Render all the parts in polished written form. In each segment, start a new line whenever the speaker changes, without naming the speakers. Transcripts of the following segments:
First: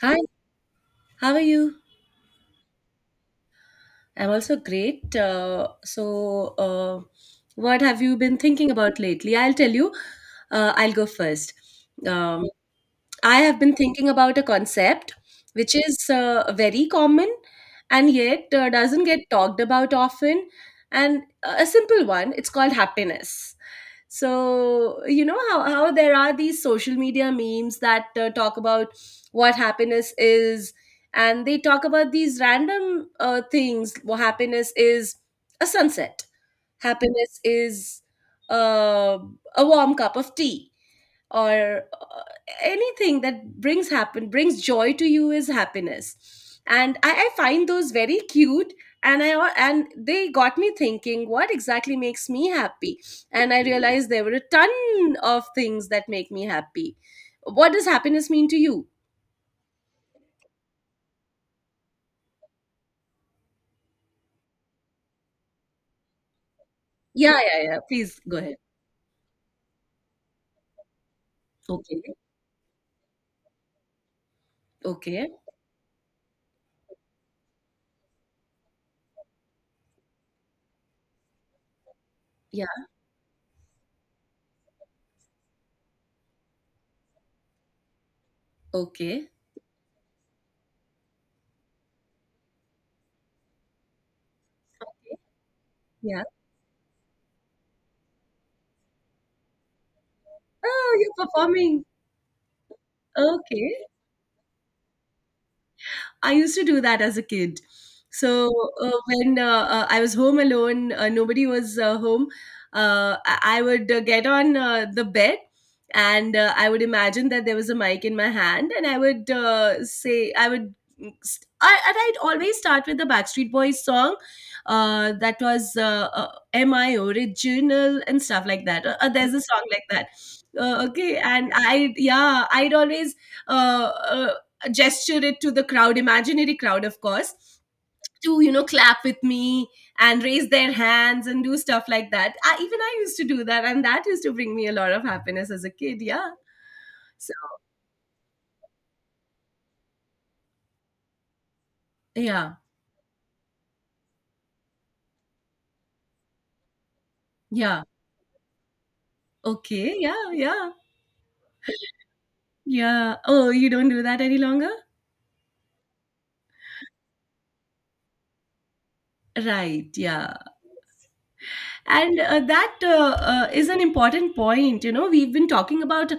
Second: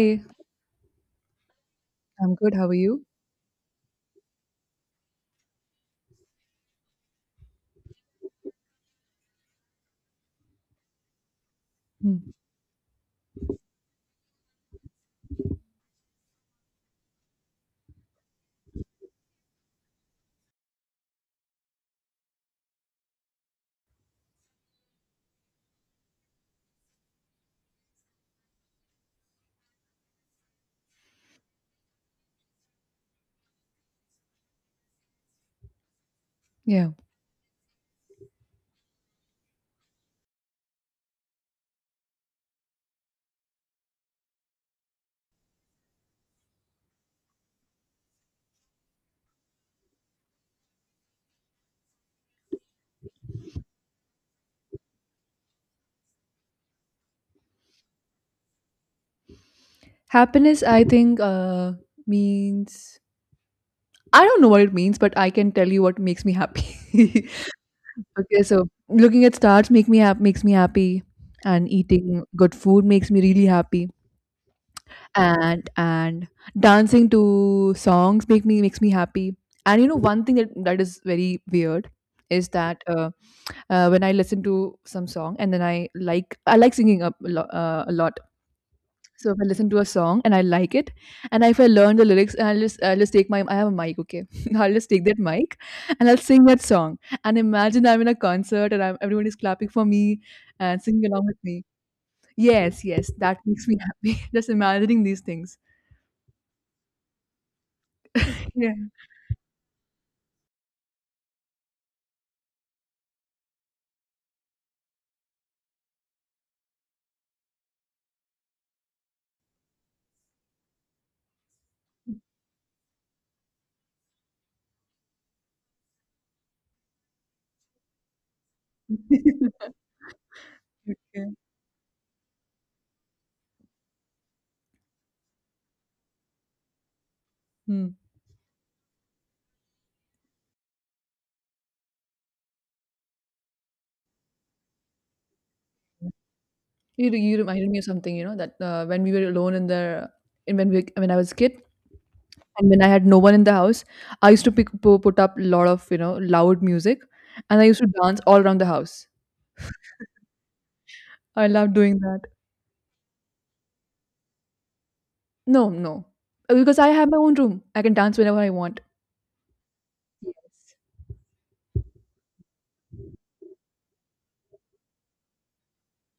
Hi, how are you?
I'm good. How are you?
I'm also great. What have you been thinking about lately? I'll tell you. I'll go first.
Hmm.
Um, I have been thinking about a concept which is very common and yet doesn't get talked about often. And A simple one, it's called happiness. So, you know how there are these social media memes that talk about what happiness is, and they talk about these random things. Well, happiness is a sunset,
Yeah.
happiness is uh, a warm cup of tea or anything that brings joy to you is happiness, and I find those very cute, and and they got me thinking what exactly makes me happy, and I realized there were a ton of things that make me happy. What does happiness mean to you?
Happiness, I think, means I don't know what it means, but I can tell you what makes me happy.
Yeah, yeah, yeah, please go
Okay,
ahead.
so looking at stars makes me happy, and
Okay.
eating good food makes me really happy,
Okay.
and dancing to songs makes me happy. And you know, one thing that is very weird is
Yeah.
that when I listen to some song and then I like singing a, a lot.
Okay.
So if I listen to a song and I like it, and if I learn the lyrics, and I'll just take my— I have a mic, okay, I'll just take that mic and I'll
Yeah.
sing that song. And imagine I'm in a concert and everyone is clapping for me and
Oh,
singing
you're
along with me.
performing.
Yes, yes, that makes me
Okay.
happy. Just imagining these things.
I used to do that as a kid. So
Yeah.
when I was home alone, nobody was home. I would get on the bed, and I would imagine that there was a mic in my hand, and I would I, and I'd always start with the Backstreet Boys song. That was "Am I Original" and stuff like that. There's a song like that. Okay,
Okay.
and yeah, I'd always uh, uh, gesture it to the crowd, imaginary crowd, of course,
Hmm.
to, you know, clap with me and raise their hands and do stuff like that. Even I used to do that, and that used to bring me a lot of happiness as a kid. Yeah.
You,
So,
you reminded me of something, you know, that when we were alone in the, in when we, when I was a kid,
yeah.
and when I had no one in the house, I used to put up a lot of you know loud music, and I used
Yeah.
to dance all around the house.
Okay. Yeah. Yeah.
I love doing that.
Yeah. Oh, you don't do that any longer?
No, no. Because I have my own room. I can dance whenever I want.
Right. Yeah.
Yes.
And that is an important point. You know, we've been talking about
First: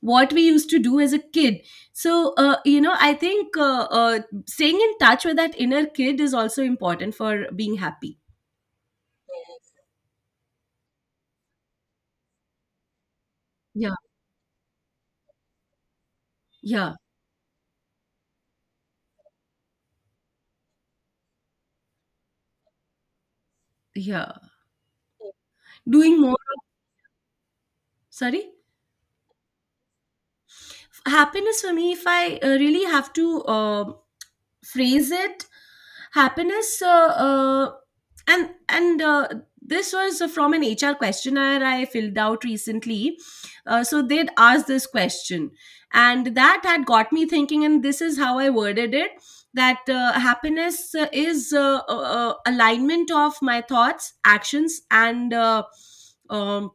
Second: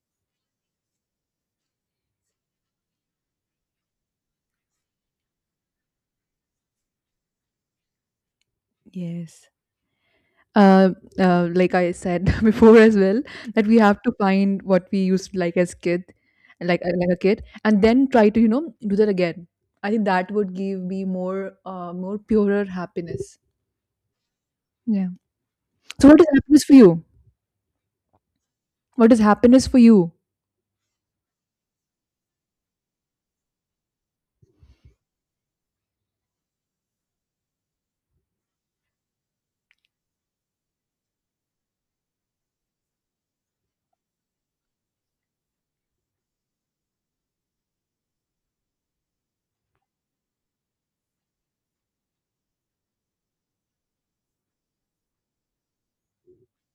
what we used to do as a kid, so you know, I think staying in touch with that inner kid is also important for being happy.
Yes. Uh, like I said before as well, that we
Yeah.
have to find what we used to like as kid,
Yeah.
like a kid, and then try to you know do that again. I think that would give me more, more purer happiness.
Yeah.
Yeah. So, what
Doing
is
more.
happiness for you?
Sorry.
What is happiness for you?
Happiness for me, if I really have to phrase it, happiness uh, and this was from an HR questionnaire I filled out recently. So they'd asked this question, and that had got me thinking, and this is how I worded it: that happiness is alignment of my thoughts, actions, and um,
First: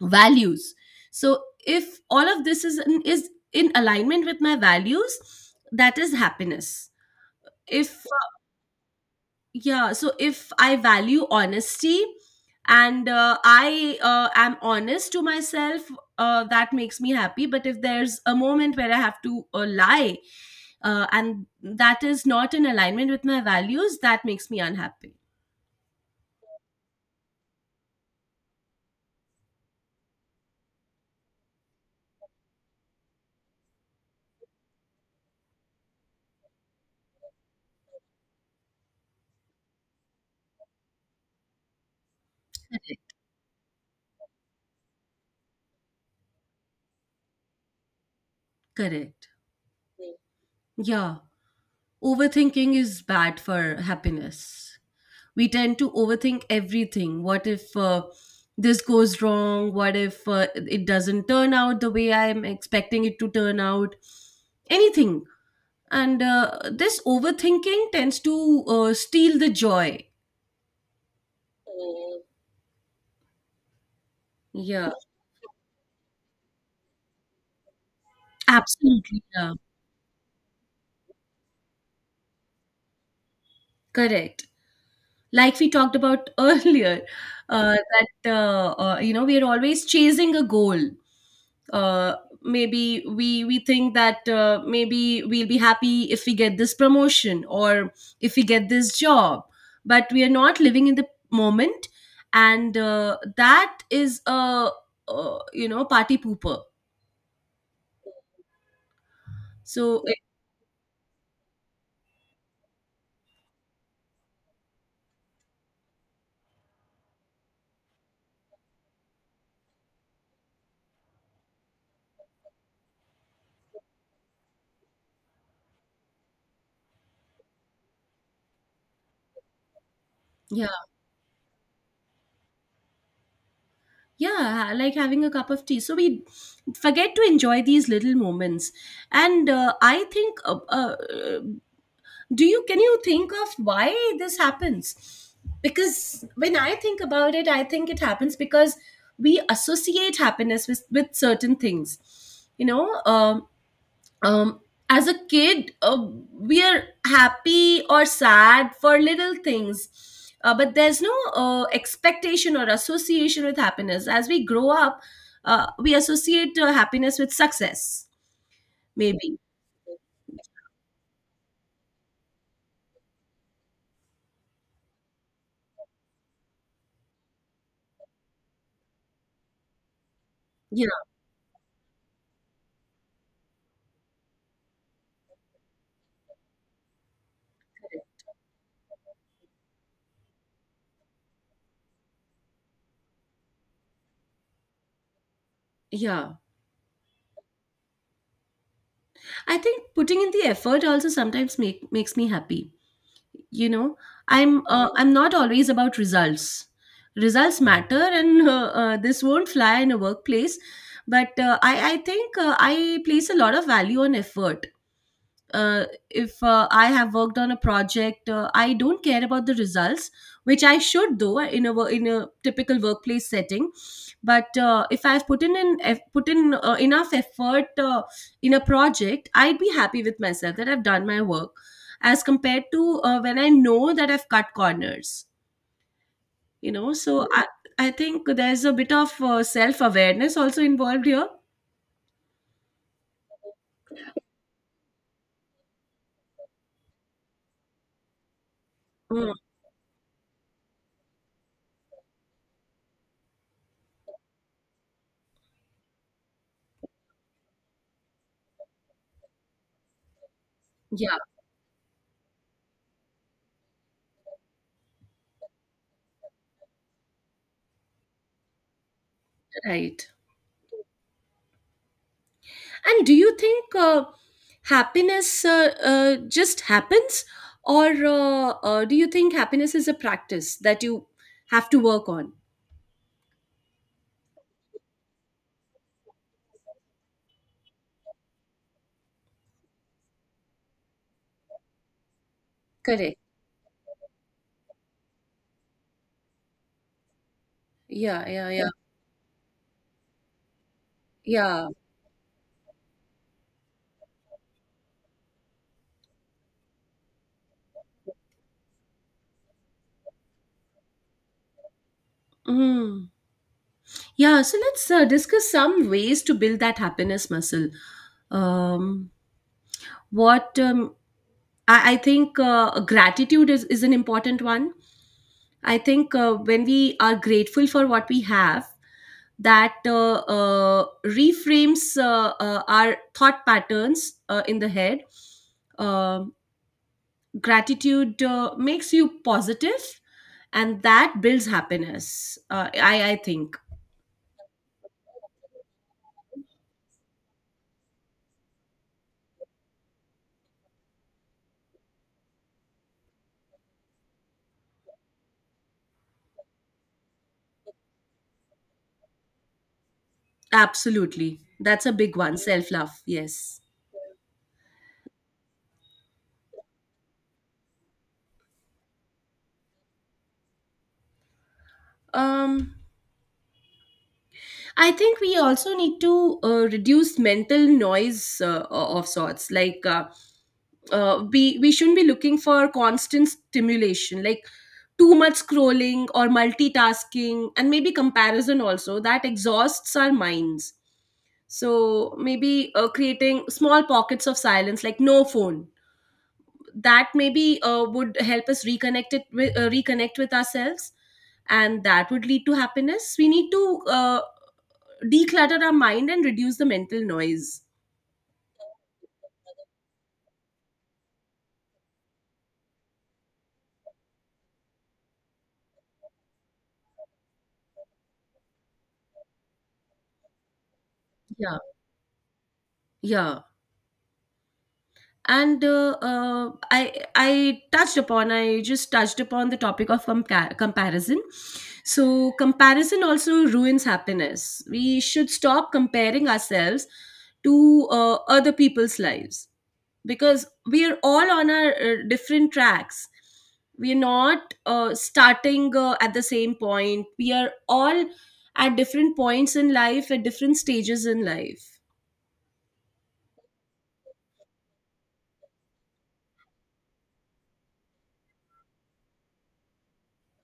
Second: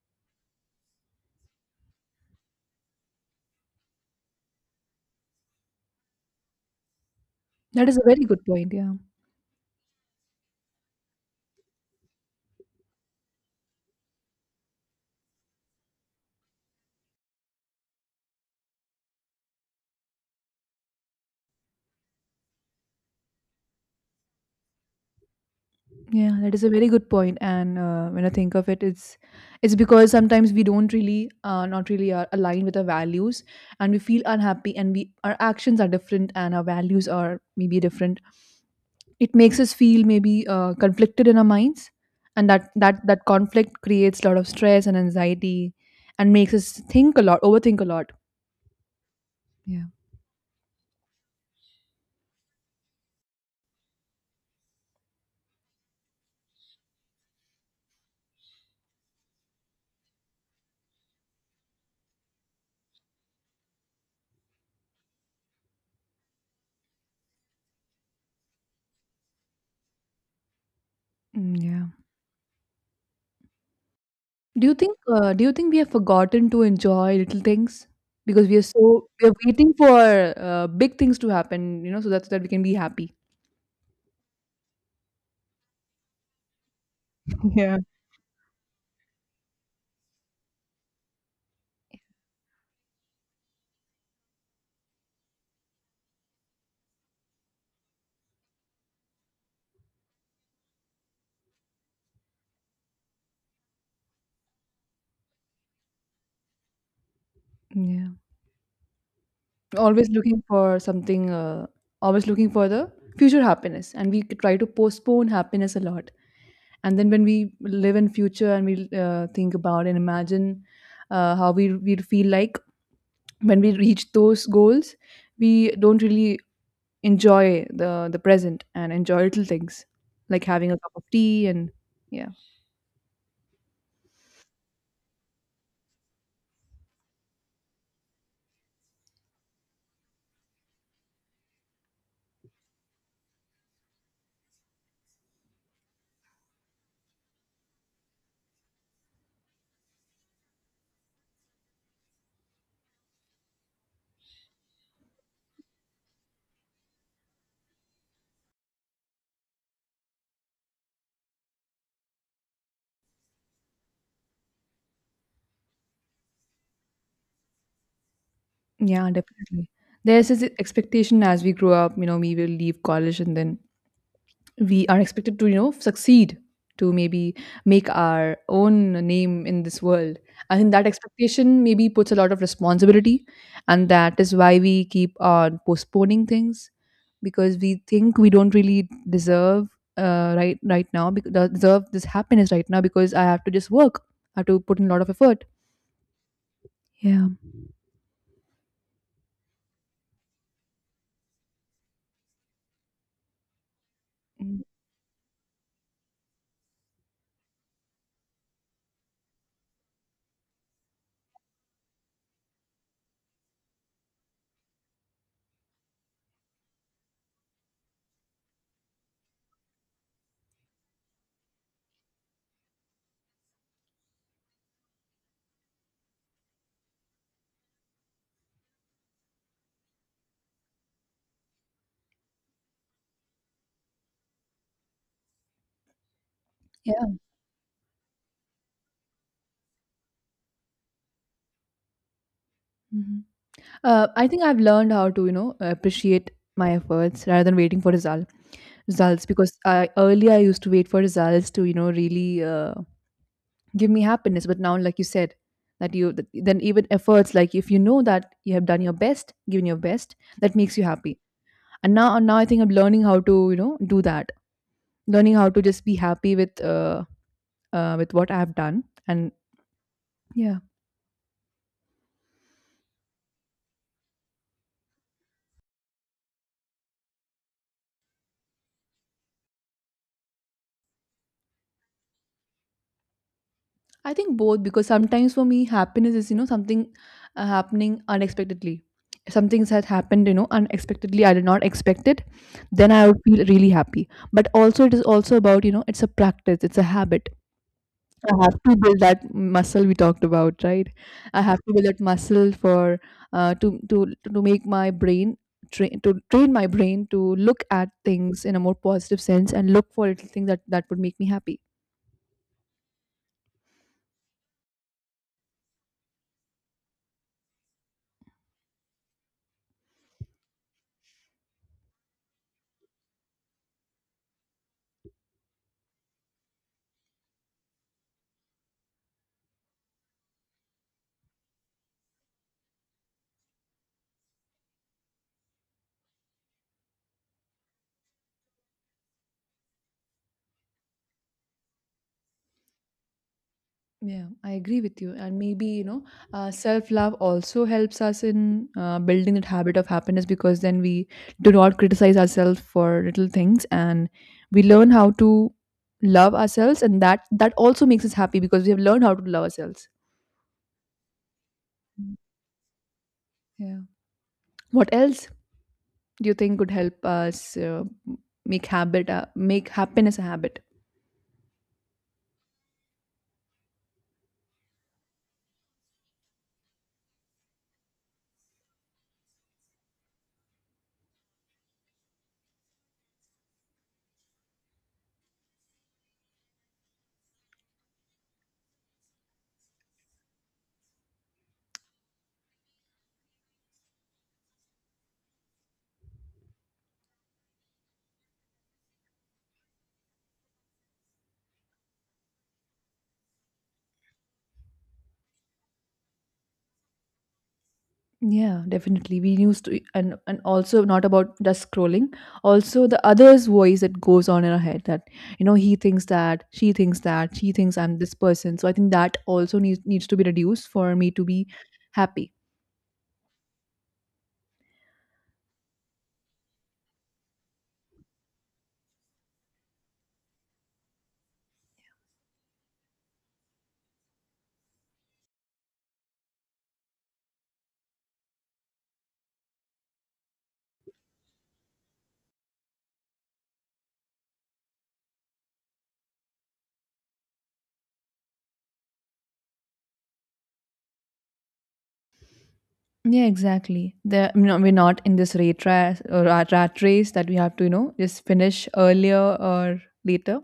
values. So if all of this is in alignment with my values, that is happiness.
That is a
If—
very good point. Yeah,
yeah, so if I value honesty and I am honest to myself, that makes me happy. But if there's a moment where I have to lie, and that is not in alignment with my values, that makes me unhappy.
yeah, that is a very good point. And when I think of it, it's because sometimes we don't really, not really, are aligned with our values, and we feel unhappy, and we— our actions are different, and our values are maybe different. It makes us feel maybe conflicted in our minds, and that that
Correct.
that conflict creates a lot of stress and anxiety, and makes us think a lot, overthink a lot.
Correct.
Yeah.
Yeah, overthinking is bad for happiness. We tend to overthink everything. What if this goes wrong? What if it doesn't turn out the way I'm expecting it to turn out? Anything. And this overthinking tends to steal the joy.
Mm, yeah. Do you
Yeah.
think— do you think we have forgotten to enjoy little things because
Absolutely,
we are
yeah.
waiting for big things to happen, you know, so that we can be happy.
Correct. Like we talked about earlier, uh,
Yeah.
that you know, we are always chasing a goal. uh, Maybe we think that maybe we'll be happy if we get this promotion or if we get this job, but we are not living in the moment, and that is a, you know, party pooper.
Yeah.
So
Always
it—
looking for something, always looking for the future happiness, and we try to postpone happiness a lot. And then when we live in future and we think about and imagine how we feel like when we reach those goals, we don't really enjoy the present and enjoy little things like
yeah.
having a cup of tea and yeah.
Yeah, like having a cup of tea. So we forget to enjoy these little moments, and I think, do you can you think of why this happens? Because when I think about it, I think it happens because we associate happiness with certain things, you know. Um, as a kid, we are happy or sad for little things, but there's no expectation or association with happiness. As we grow up, we associate happiness with success,
Yeah,
maybe.
definitely, there's this expectation as we grow up, you know, we will leave college, and then we are expected to you know succeed, to maybe make our own name in this world. I think that
Yeah,
expectation maybe puts a lot of responsibility, and that is why we keep on postponing things, because we think we don't really deserve— right now, because deserve this happiness right now, because I have to just work, I have to put in a lot of effort.
yeah.
Yeah.
I think putting in the effort also sometimes makes me happy. You know,
Mm,
I'm not always about results. Results matter, and this won't fly in a workplace, but I think I place a lot of value on effort. If I have worked on a project, I don't care about the results, which I should do in in a typical workplace setting. But if I've put in enough effort in a project, I'd be happy with myself that I've done my work, as compared to when I know that I've cut corners. You know,
yeah.
so I think there's a bit of self awareness also involved here.
Mhm. I think I've learned how to you know appreciate my efforts rather than waiting for results,
Mm.
because I— earlier I used to wait for results to you know really give me happiness, but now like you said, then even efforts, like if you know that you have done your best, given your best, that makes you
Yeah,
happy. And now I think I'm learning how to you know do that, learning how to just be happy with what I have done and
right.
yeah.
And do you think happiness just happens, or do you think happiness is a practice that you have to work on?
I think both, because sometimes for me happiness is you know something happening unexpectedly. Something that happened you know unexpectedly, I did not expect it, then I
Correct.
would feel really happy. But also it is also about you know it's a practice, it's a habit.
Yeah,
I
yeah,
have
yeah,
to build that muscle we talked about, right? I have
yeah.
to build that muscle for uh, to to to make my brain train to train my brain to look at things in a more positive sense and look for little things that would make me happy.
Mm. Yeah, so let's discuss some ways to build that happiness muscle. Um, what I think gratitude is an important one. I think when we are grateful for what we have, that reframes our thought patterns in the head. Um Gratitude makes you positive, and that builds happiness. I think
Yeah, I agree with you. And maybe, you know, self love also helps us in building that habit of happiness, because then we do not criticize ourselves for little things, and we learn how to love ourselves, and that also makes us happy because we have learned how to love ourselves.
absolutely that's a
Mm.
big one. Self love, yes.
Yeah. What else do you think could help us make happiness a habit?
Um, I think we also need to reduce mental noise of sorts. Like, we shouldn't be looking for constant stimulation, like too much scrolling or multitasking, and maybe comparison also that exhausts our minds. So maybe creating small pockets of silence, like no phone, that maybe would help us reconnect with ourselves, and that would lead to happiness. We need to. Declutter our mind and reduce the mental noise.
Yeah, definitely. We used to, and also not about just scrolling. Also, the other's voice that goes on in our head that you know he thinks that— she thinks that— she thinks I'm this person. So I think that also needs to be reduced for me to be
Yeah.
happy.
Yeah. And I just touched upon the topic of comparison. So comparison also ruins happiness. We should stop comparing ourselves to other people's lives, because we are all on our different tracks. We're not starting at the same point. We are all at different points in life, at different stages in life.
Yeah, exactly. The, no, we're not in this rate race, or rat race, that we have to you know just finish earlier or later.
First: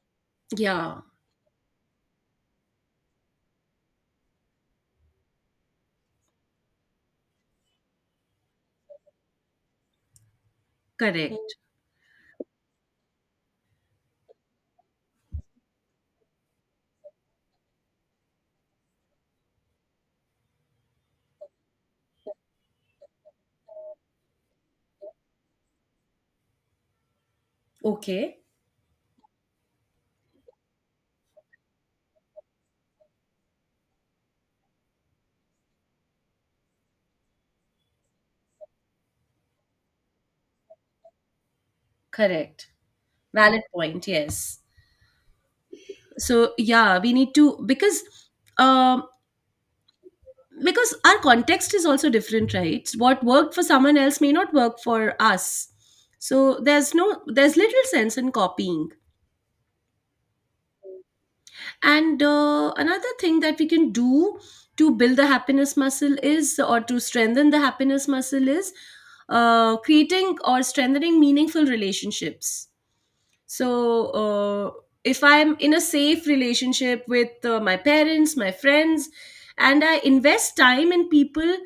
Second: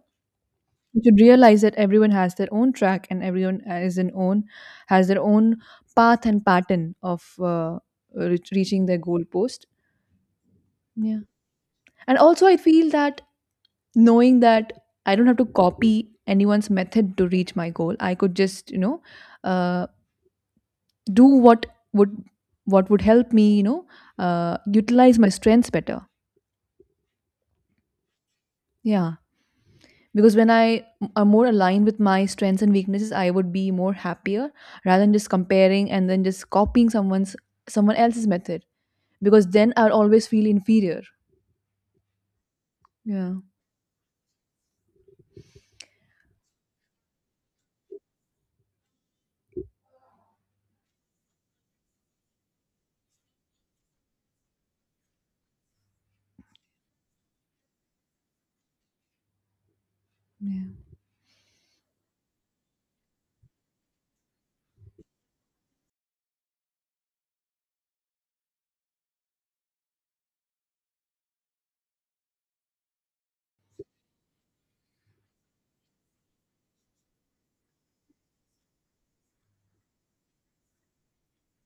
Yeah.
You should realize that everyone has their own track, and everyone is an own has their own path and pattern of reaching their goal post. Yeah.
Correct.
And also I feel that knowing that I don't have to copy anyone's method to reach my goal, I could just you know uh, do would what would help me you know utilize my strengths better.
Okay.
Yeah, because when I m- are more aligned with my strengths and weaknesses, I would be more happier, rather than just comparing and then just copying someone else's method, because then I'll always feel inferior.
Correct.
yeah
Valid point, yes. So yeah, we need to, because um our context is also different, right? What worked for someone else may not work for us, so there's no there's little sense in copying.
yeah
And another thing that we can do to build the happiness muscle is, or to strengthen the happiness muscle is, creating or strengthening meaningful relationships. So, if I'm in a safe relationship with my parents, my friends, and I invest time in people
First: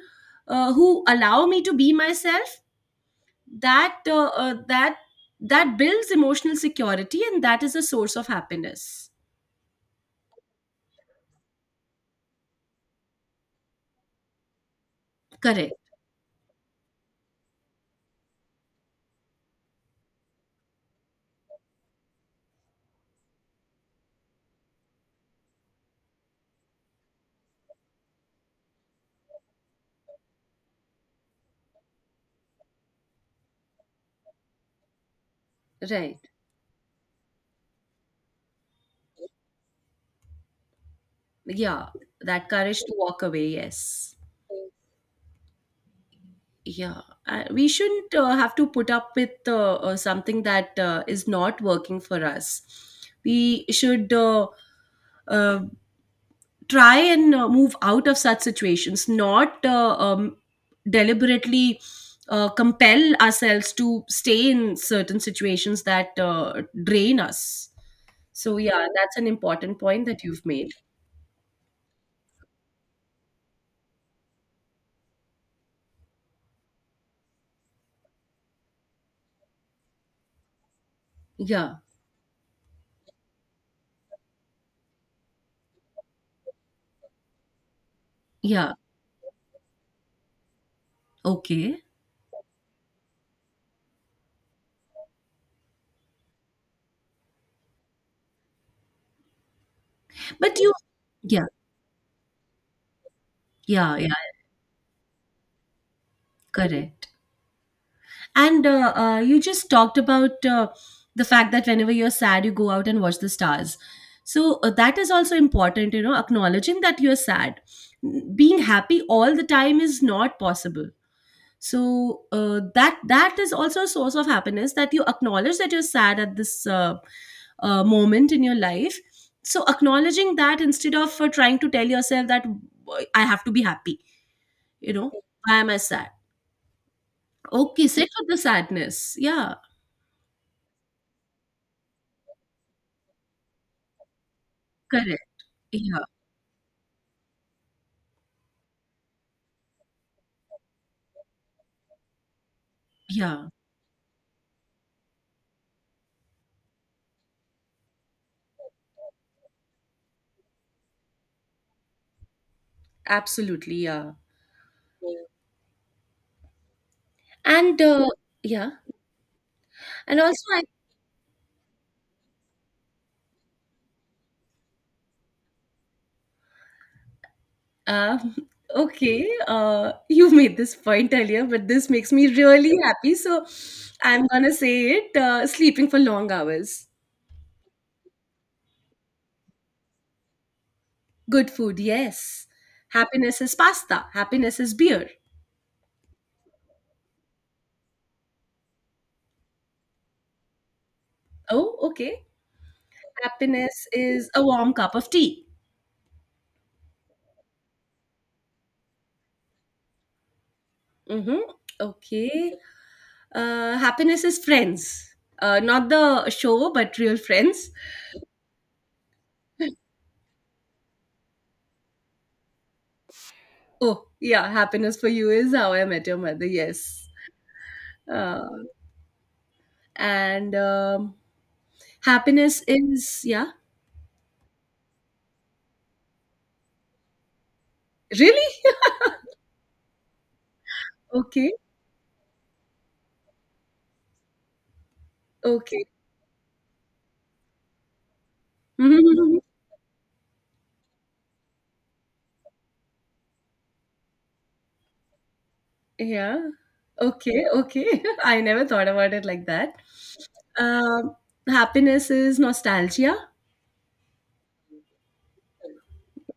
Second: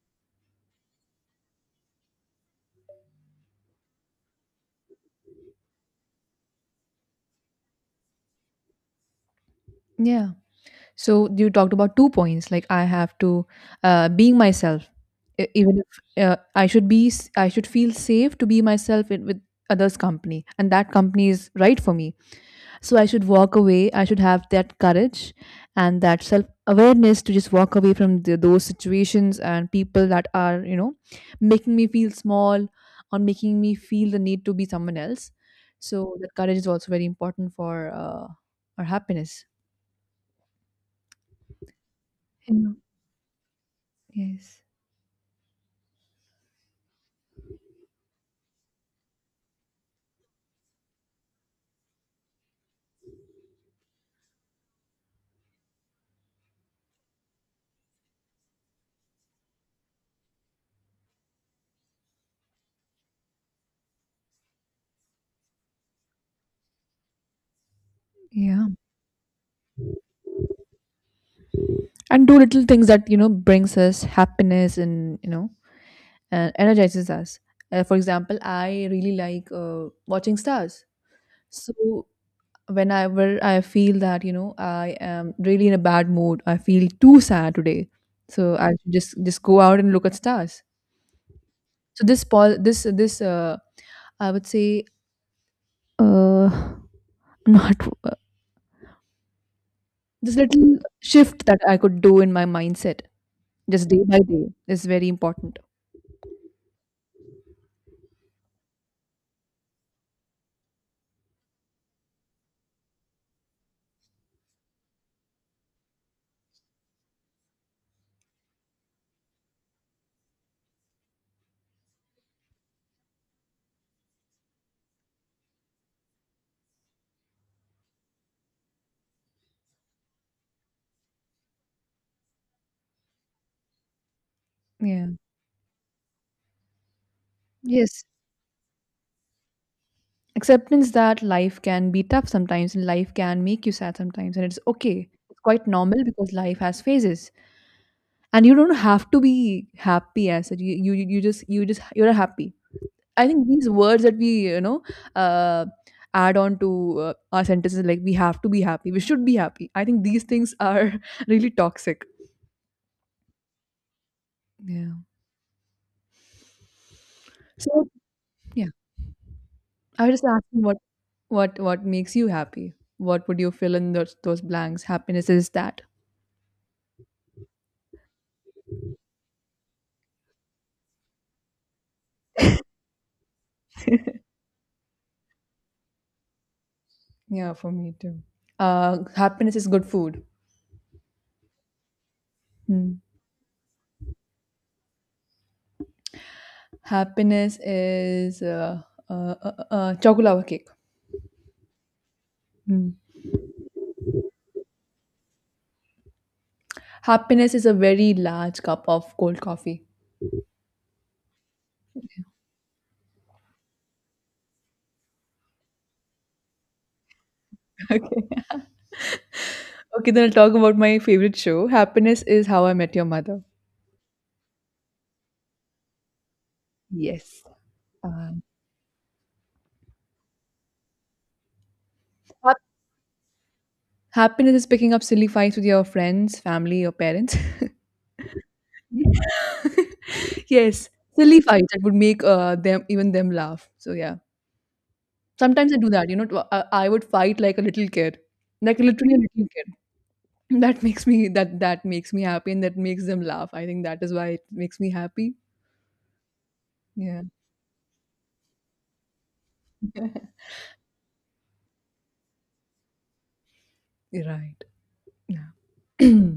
who allow me to be myself, that uh, uh, that that builds emotional security, and that is a source of happiness.
yeah so you talked about two points, like I have to— being myself. E-
Correct.
even if I should be s- I should feel safe to be myself in, with others' company, and that company is right for me. So I should walk away. I should have that courage and that self awareness to just walk away from those situations and people that are, you know, making me feel small or making me feel the need to be someone else. So
Right.
that courage is also very important for our happiness.
Yeah, that
Yeah.
courage to walk away, yes.
Yes.
Yeah, we shouldn't have to put up with something that is not working for us. We should uh, try and move out of such situations, not deliberately compel ourselves to stay in certain situations that drain us. So
Yeah.
yeah, that's an important point that you've made.
And do little things that, you know, brings us happiness and, you know, and energizes us. For example, I really like watching stars.
Yeah.
So whenever I feel that, you know, I am really in a bad mood, I feel too sad today. So I
Yeah.
should just go out and look at stars.
Okay.
So this pause, this I would say— uh, not uh, this
But you—
little
yeah.
shift that I could do in my mindset just
Yeah,
day
yeah.
by day is very important.
Correct. And you just talked about the fact that whenever you're sad, you go out and watch the stars. So that is also important, you know, acknowledging that you're sad. Being happy all the time is not possible. So that is also a source of happiness, that you acknowledge that you're sad at this moment in your life. So acknowledging that instead of trying to tell yourself that, "Why— I have to be happy, you
Yeah.
know, why am I sad?" Okay,
Yes.
sit with the sadness. Yeah.
Acceptance that life can be tough sometimes, and life can make you sad sometimes, and it's okay.
Correct.
It's quite
Yeah.
normal because life has phases. And you don't have to be happy as such. You just you're happy. I think
Yeah.
these words that we you know uh, add on to our sentences, like we have to be happy, we should be happy— I think these things are really toxic.
Absolutely. Yeah.
Yeah.
Yeah. And
So yeah,
yeah,
I
and
was just
also
asking
I
what— what makes you happy? What would you fill in those blanks? Happiness is that.
uh, okay, you made this point earlier, but this makes me really happy. So I'm gonna say it: sleeping for long hours,
Yeah, for me too. Happiness is good food.
good food, yes.
Hmm.
Happiness is pasta. Happiness is beer.
Happiness is chocolate lava cake.
Oh, okay.
Hmm.
Happiness is a warm cup of tea.
Happiness is a very large cup of cold coffee.
Mm-hmm. Okay. Happiness is friends. Not the show, but real friends.
Okay. Okay, then I'll talk about my favorite show. Happiness is How I Met Your Mother.
Oh, yeah, Happiness for You is How I Met Your Mother, yes.
Yes. And
Uh, and
hap-
Happiness is, yeah.
happiness is picking up silly fights with your friends, family, or parents.
Really?
Yes, silly
Okay,
fights that would make them even them laugh. So yeah, sometimes I
okay.
do that. You know, tw- I would fight like a little kid, like literally a
Mhm.
little kid. That that makes me happy, and that makes them laugh. I think that is why it makes me happy.
Yeah.
Yeah,
Okay, okay. I never thought about it like that. Um, Happiness is nostalgia.
you're right. Yeah.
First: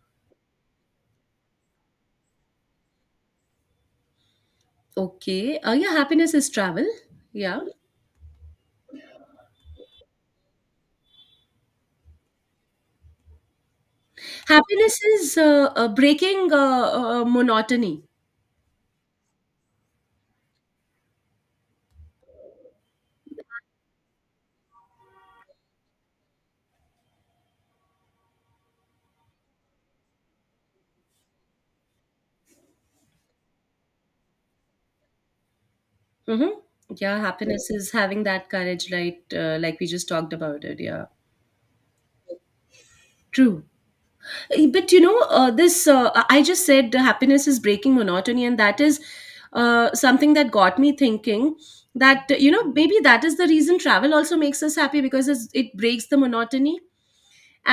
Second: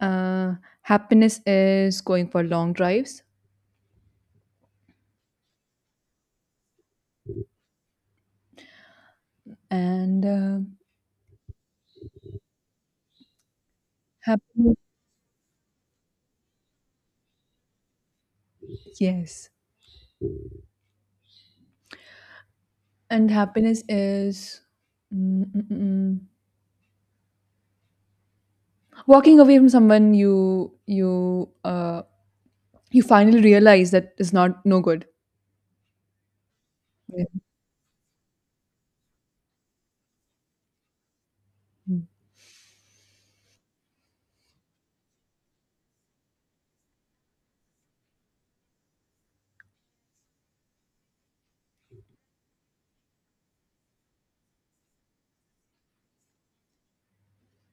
Uh, happiness is going for long drives,
Okay. Yeah, happiness is travel. Yeah.
and happiness,
Happiness is breaking monotony.
yes, and happiness is mm, mm, mm, walking away from someone you— you finally realize that is not no good.
Mm-hmm. Yeah,
Yeah.
happiness is having that courage, right? Like we just talked about it. Yeah,
Mm,
true. But you know, this I just said the happiness is breaking monotony, and that is something that got me thinking that you know maybe that is the reason travel also makes us happy because it breaks the monotony.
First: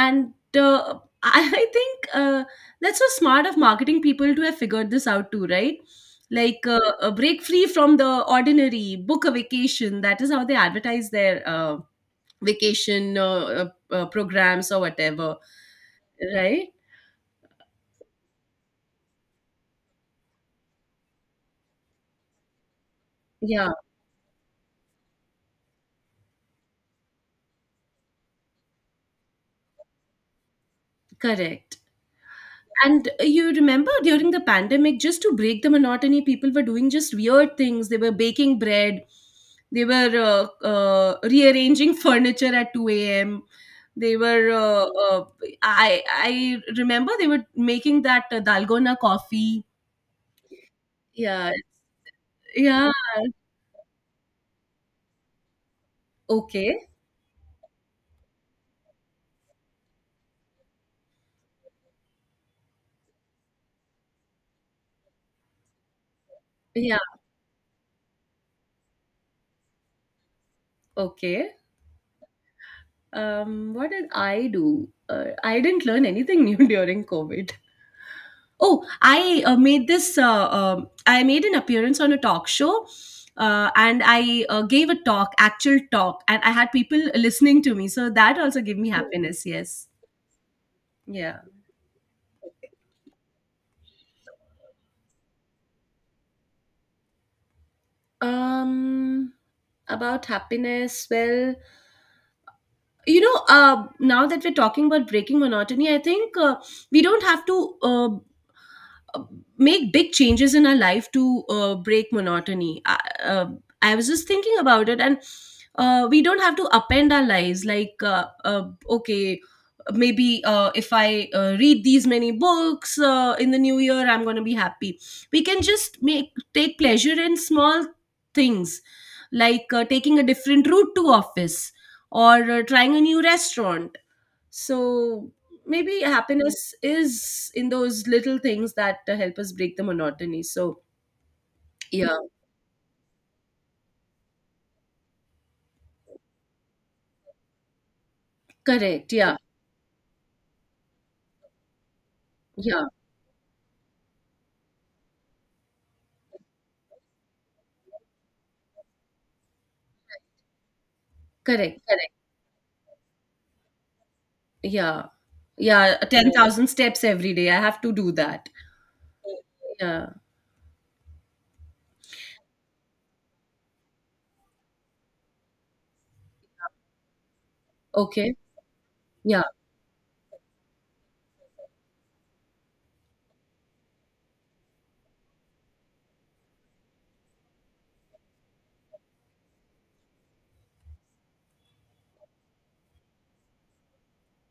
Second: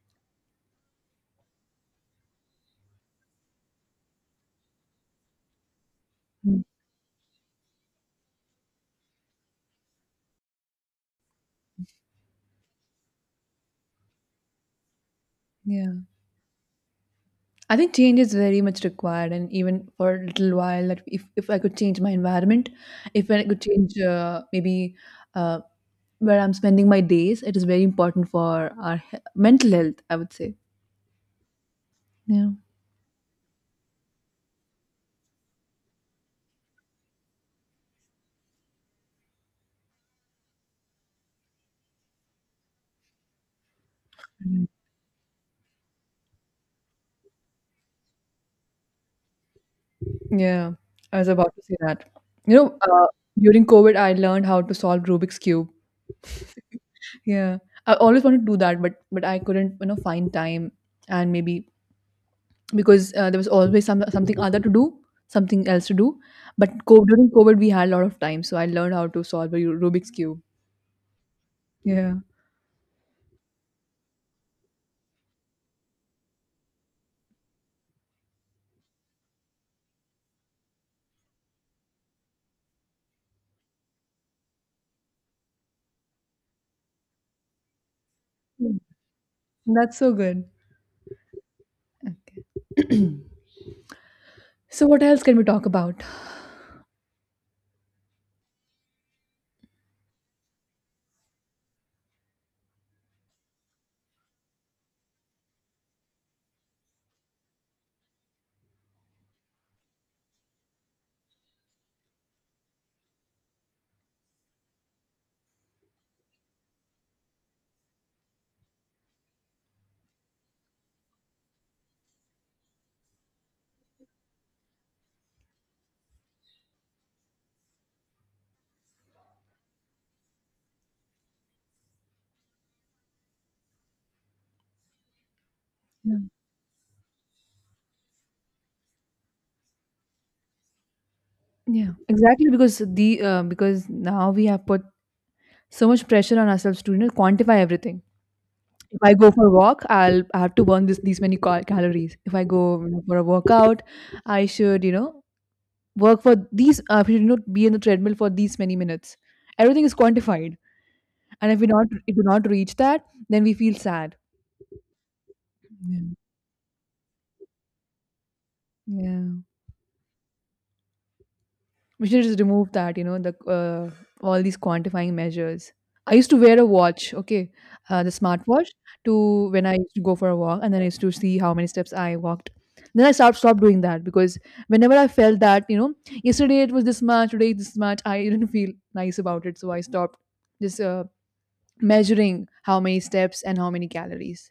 And think that's so smart of marketing people to have figured this out too, right? Like
mm,
break free from the ordinary, book a vacation. That is how they advertise their vacation programs or whatever,
yeah,
right?
I think change is very much required, and even for a little while, that if I could change my environment, if I could
Yeah,
change maybe uh, where I'm spending my days, it is very important for our mental health, I would say.
correct.
Yeah.
And you remember during the pandemic, just to break the monotony, people were doing just weird things. They were baking bread, they were rearranging furniture at 2 a.m. They were,
Mm.
uh, I remember they were making that dalgona coffee.
Yeah, I was
Yeah,
about to say that. You know,
yeah,
uh, During COVID, I learned how to solve Rubik's cube.
okay,
Yeah, I always wanted to do that, but I couldn't, you know, find time and maybe because there was always something other to do, something else to do. But
yeah,
during COVID, we had a lot of time, so I learned how to solve a Rubik's cube.
okay.
Yeah.
What did I do? I didn't learn anything new during COVID. Oh, I made this. I made an appearance on a talk show, and I gave a talk, actual talk, and I had people listening to me. So that also gave
Mm.
me happiness. Yes,
That's so good.
yeah.
Okay. So what else can we talk about?
Um, about happiness, well. You know, now that we're talking about breaking monotony, I think we don't have to uh, uh, make big changes in our life to break monotony. Uh, I was just thinking about it, and we don't have to upend our lives like okay, maybe if I read these many books in the new year, I'm going to be happy. We can just make take pleasure in small things like taking a different route to office or trying a new restaurant. So maybe happiness is in those little things that help us break the monotony. So,
Yeah,
yeah,
exactly, because the because now we have put so much pressure on ourselves to, you know, quantify everything. If
correct.
I go
Yeah,
for a walk, I have to burn this these many calories. If I go,
yeah,
you know, for a workout, I should, you know, work for these. I should, you know, be in the treadmill for these many minutes. Everything is quantified, and
correct,
if
correct.
we do not reach that, then we feel sad.
Yeah, yeah,
Yeah.
10,000 steps every day. I have to do that.
Yeah.
Yeah,
We should just remove that, you know, the all these quantifying measures. I used to wear a watch, okay, the
okay.
smartwatch,
Yeah,
to when I used to go for a walk, and then I used to see how many steps I walked. Then I stopped doing that because whenever I felt that, you know, yesterday it was this much, today it's this much, I didn't feel nice about it, so I stopped just measuring how many steps and how many calories.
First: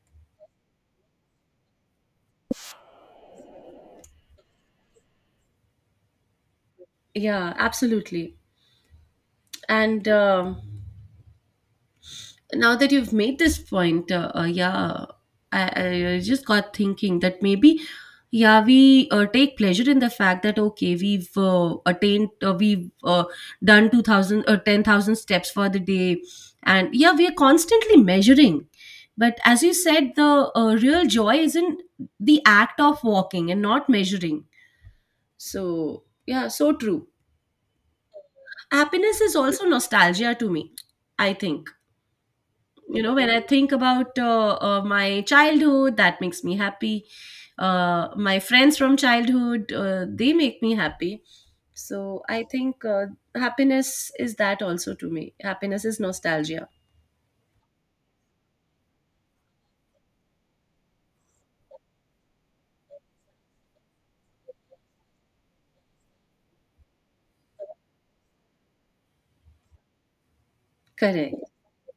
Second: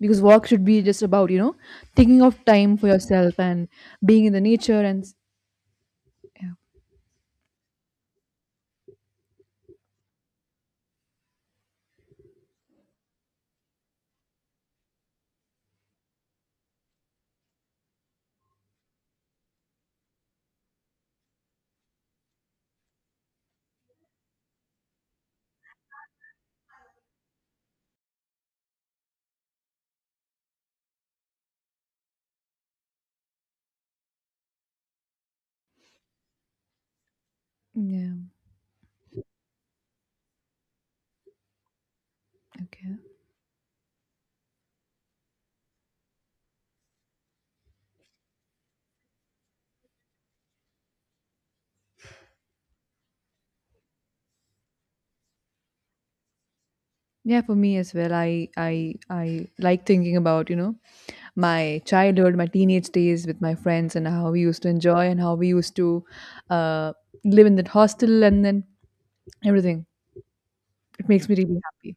Because walk should be just about, you know, taking off time for yourself and being in the nature yeah.
yeah, absolutely. And um, now that you've made this point, yeah, I just got thinking that maybe, yeah, we take pleasure in the fact that okay, we've attained, we've done 2,000 or 10,000 steps for the day, and yeah, we are constantly measuring. But as you said, the real joy is in the act of walking and not measuring. So yeah, so true.
Yeah.
Happiness is also nostalgia to me, I think.
Okay.
You know, when I think about my childhood, that makes me happy. My friends from childhood, they make me happy. So I think happiness is that also to me. Happiness is nostalgia.
Yeah, for me as well. I like thinking about, you know, my childhood, my teenage days with my friends and how we used to enjoy and how we used to uh, live in that hostel and then everything. It makes
Correct,
me really happy.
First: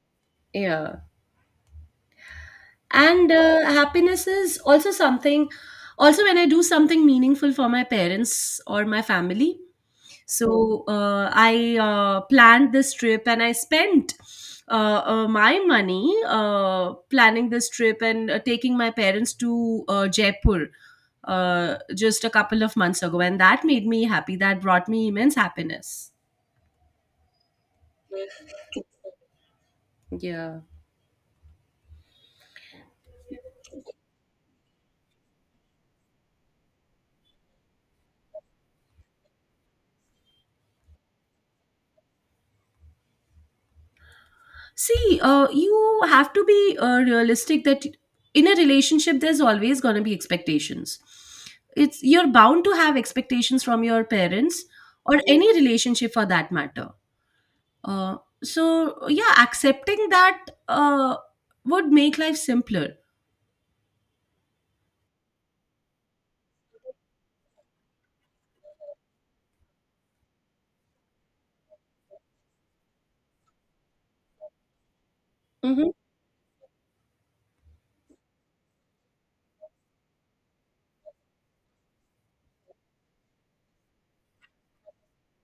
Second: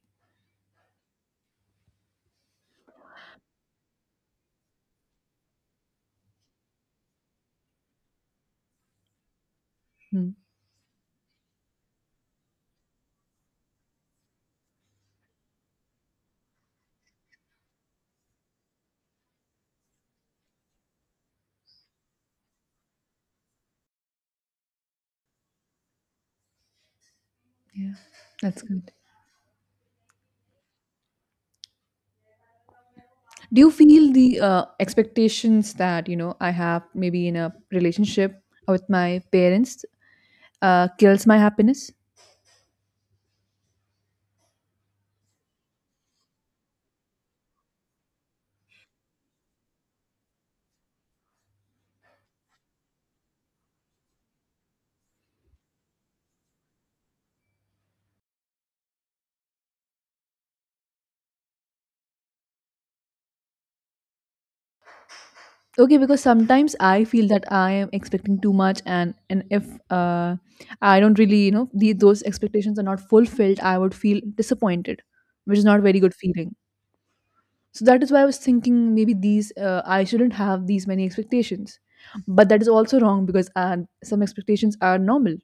yeah. And happiness is also something, also when I do something meaningful for my parents or my family.
Hmm.
So I planned this trip and I spent my money planning this trip and taking my parents to Jaipur just a couple of months ago, and that made me happy. That brought me immense happiness.
Yeah. That's good.
Yeah.
Do you feel the expectations that, you know, I have maybe in a relationship with my parents kills my happiness?
See, you have to be realistic that in a relationship, there's always going to be expectations. It's you're bound to have expectations from your parents or any relationship for that matter. Uh, so yeah, accepting that would make life simpler.
Okay, because sometimes I feel that I am expecting too much, and and if uh, I don't really, you know, those expectations are not fulfilled, I would feel disappointed, which is not a
Hmm.
very good feeling. So that is why I was thinking maybe these I shouldn't have these many expectations, but that is also wrong because some expectations are normal.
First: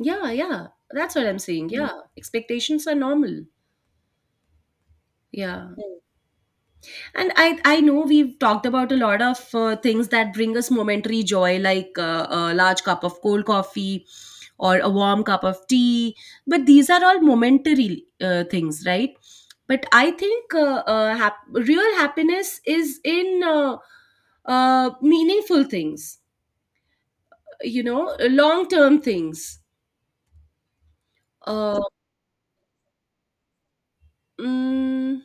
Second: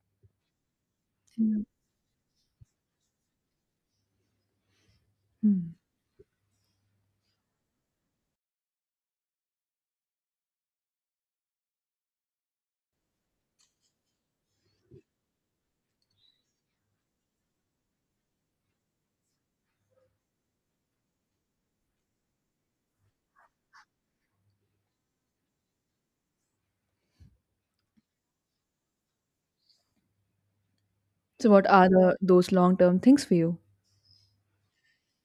Yeah, yeah, that's what I'm
Mm.
saying. Yeah, expectations are normal. Yeah.
Hmm.
And I know we've talked about a lot of things that bring us momentary joy, like a large cup of cold coffee or a warm cup of tea. But these are all momentary things, right? But I think real happiness is in meaningful things, you know, long term things.
So what
Uh,
are the those long term things for you?
mm,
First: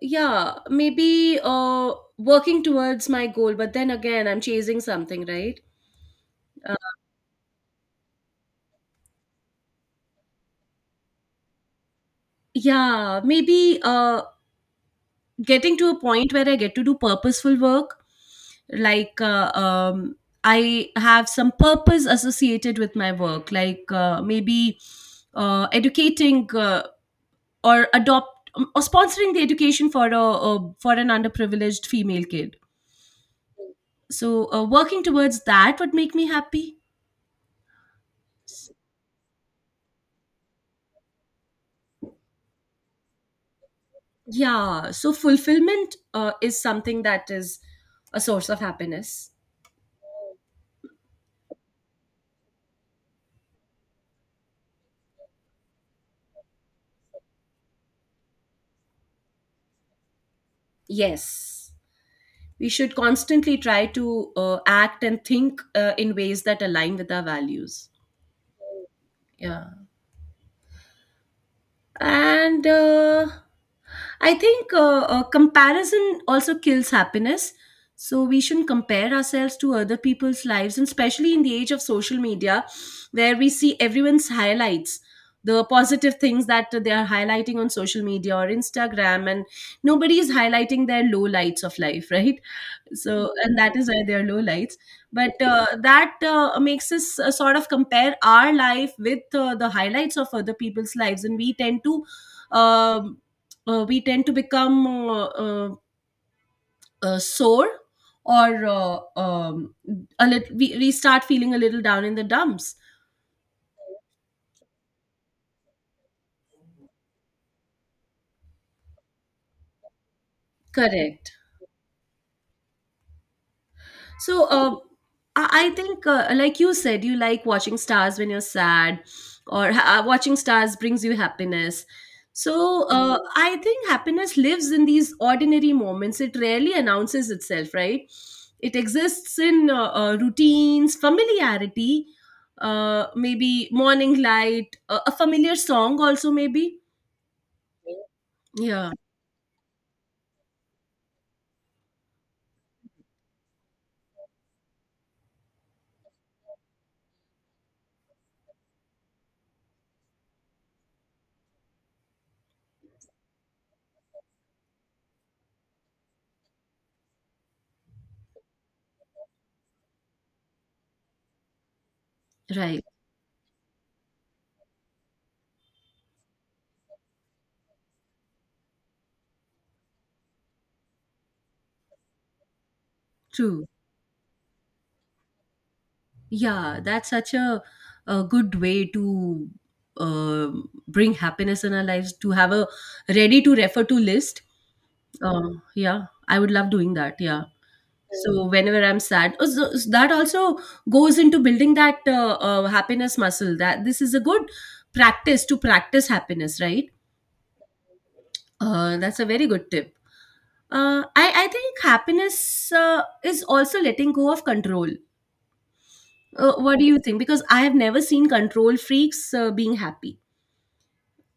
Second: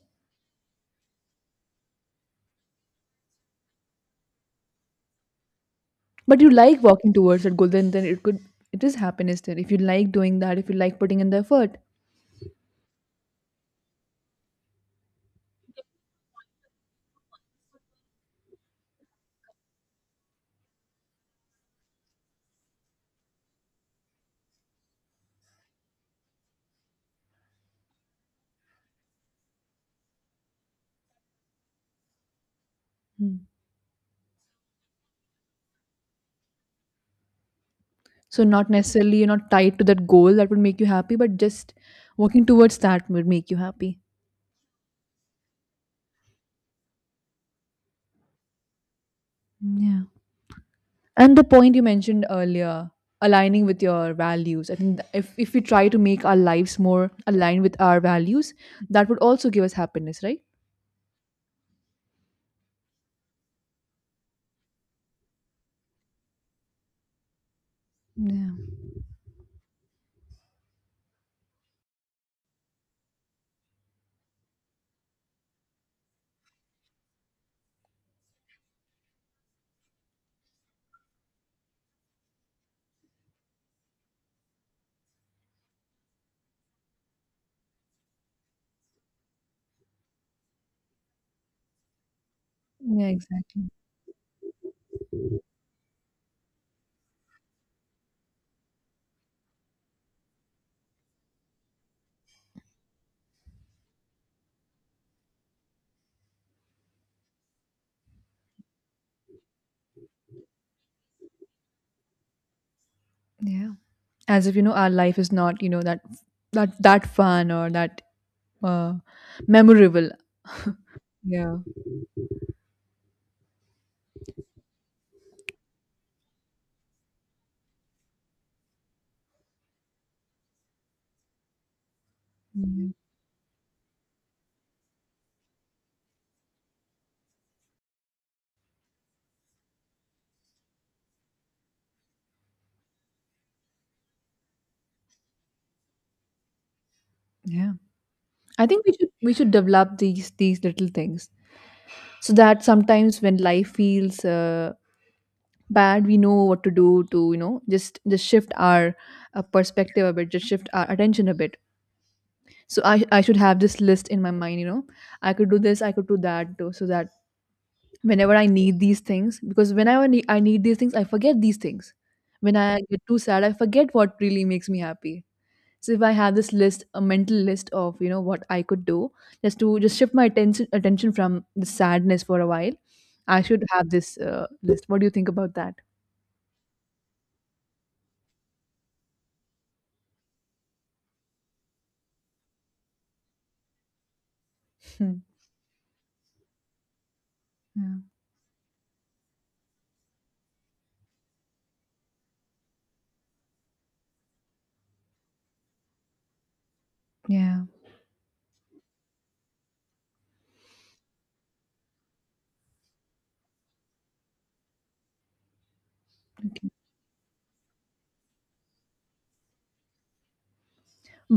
yeah, maybe working towards my goal, but then again, I'm chasing something, right?
But you
Uh,
like walking towards that goal, then it could it is happiness. Then if you like doing that, if you like putting in the effort.
yeah, maybe getting to a point where I get to do purposeful work, like I have some purpose associated with my work, like maybe educating or adopt, or sponsoring the education for a for an underprivileged female kid.
Hmm.
So working towards that would make me happy.
So not necessarily you're not tied to that goal that would make you happy, but just working towards that would make you happy.
Yeah, so fulfillment is something that is a source of happiness.
Yeah. And the point you mentioned earlier, aligning with your values. I think if we try to make our lives more aligned with our values, that would also give us happiness, right?
Yes, we should constantly try to act and think in ways that align with our values.
Yeah.
Yeah. And I think comparison also kills happiness. So we shouldn't compare ourselves to other people's lives, and especially in the age of social media, where we see everyone's highlights, the positive things that they are highlighting on social media or Instagram, and nobody is highlighting their low lights of life, right?
Yeah,
So, and
exactly.
that is why they are low lights. But that makes us sort of compare our life with the highlights of other people's lives, and we tend to, um, we tend to become sore or a little, we start feeling a little down in the dumps.
Yeah. As if, you know, our life is not, you know, that that that fun or that uh, memorable.
Correct.
Yeah.
So, I think, like you said, you like watching stars when you're sad, or watching stars brings you happiness. So,
Yeah.
I think happiness lives in these ordinary moments. It rarely announces itself, right? It exists in routines, familiarity, maybe morning light, a familiar song, also, maybe.
Yeah. I think
Yeah,
we should develop these little things so that sometimes when life feels bad, we know what to do to, you know, just shift our perspective a bit, just shift our attention a bit. So I should have this list in my mind, you know, I could do this, I could do that too, so that whenever I need these things, because whenever I need these things, I forget these things. When I
right.
get too sad, I forget what really makes me happy. So if I have this list, a mental list of, you know, what I could do just to just shift my attention from the sadness for a while, I should
True.
have this list. What do you think about that?
Yeah, that's such a good way to uh, bring happiness in our lives, to have a ready to refer to list.
Hmm.
Yeah, I would love doing that. Yeah.
Yeah.
So whenever I'm sad, so that also goes into building that happiness muscle. That this is a good practice to practice happiness, right?
Yeah.
That's a very good tip. I think happiness is also letting go of control.
Okay.
What do you think? Because I have never seen control freaks being happy.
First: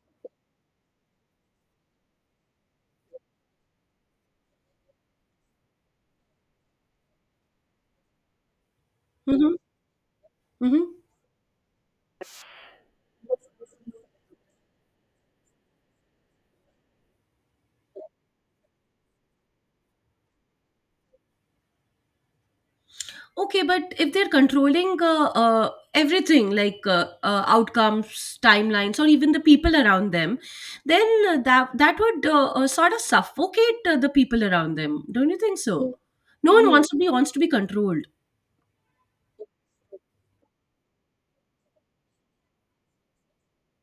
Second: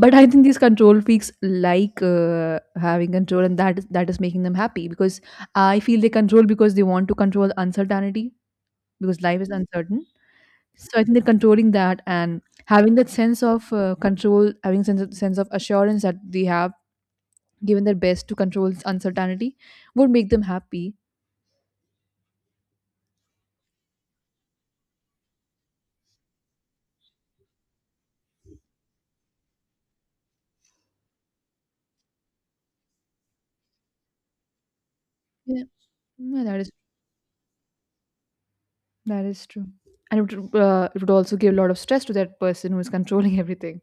But I think these control freaks like having control, and that is making them happy, because I feel they control because they want to control uncertainty, because life is
Mhm,
uncertain. So
mhm.
I think they're controlling that, and having that sense of control, having sense of assurance that they have given their best to control uncertainty would make them happy.
Okay, but if they're controlling everything, like outcomes, timelines, or even the people around them, then that would sort of suffocate the people around them. Don't you think
Yeah,
so?
yeah,
No one Yes. wants to be controlled.
that is true. And it would also give a lot of stress to that person who is controlling everything.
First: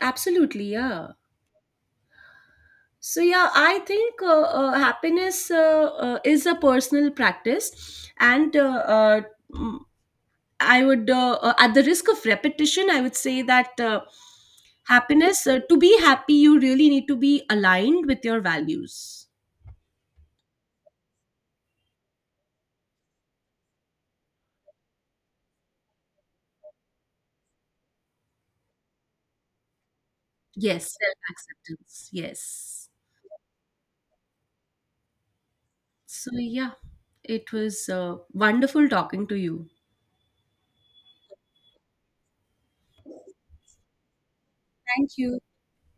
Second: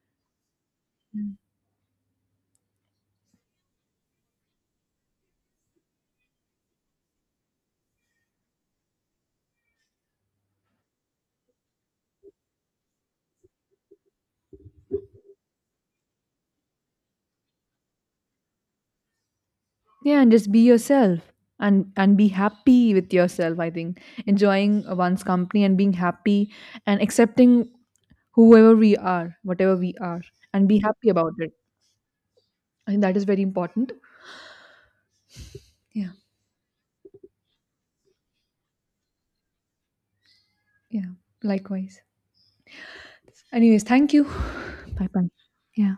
Absolutely, yeah.
Mm.
So yeah, I think happiness is a personal practice, and uh, I would, at the risk of repetition, I would say that happiness, to be happy, you really need to be aligned with your values.
Yeah, and just be yourself and be happy with yourself. I think enjoying one's company and being happy and accepting whoever we are, whatever we are, and be
Yes,
happy
self
about it.
acceptance. Yes.
I think that is very important. Yeah,
So, yeah, it was wonderful talking to you.
yeah. Likewise. Anyways, thank you. Bye
Thank
bye.
you.
Yeah.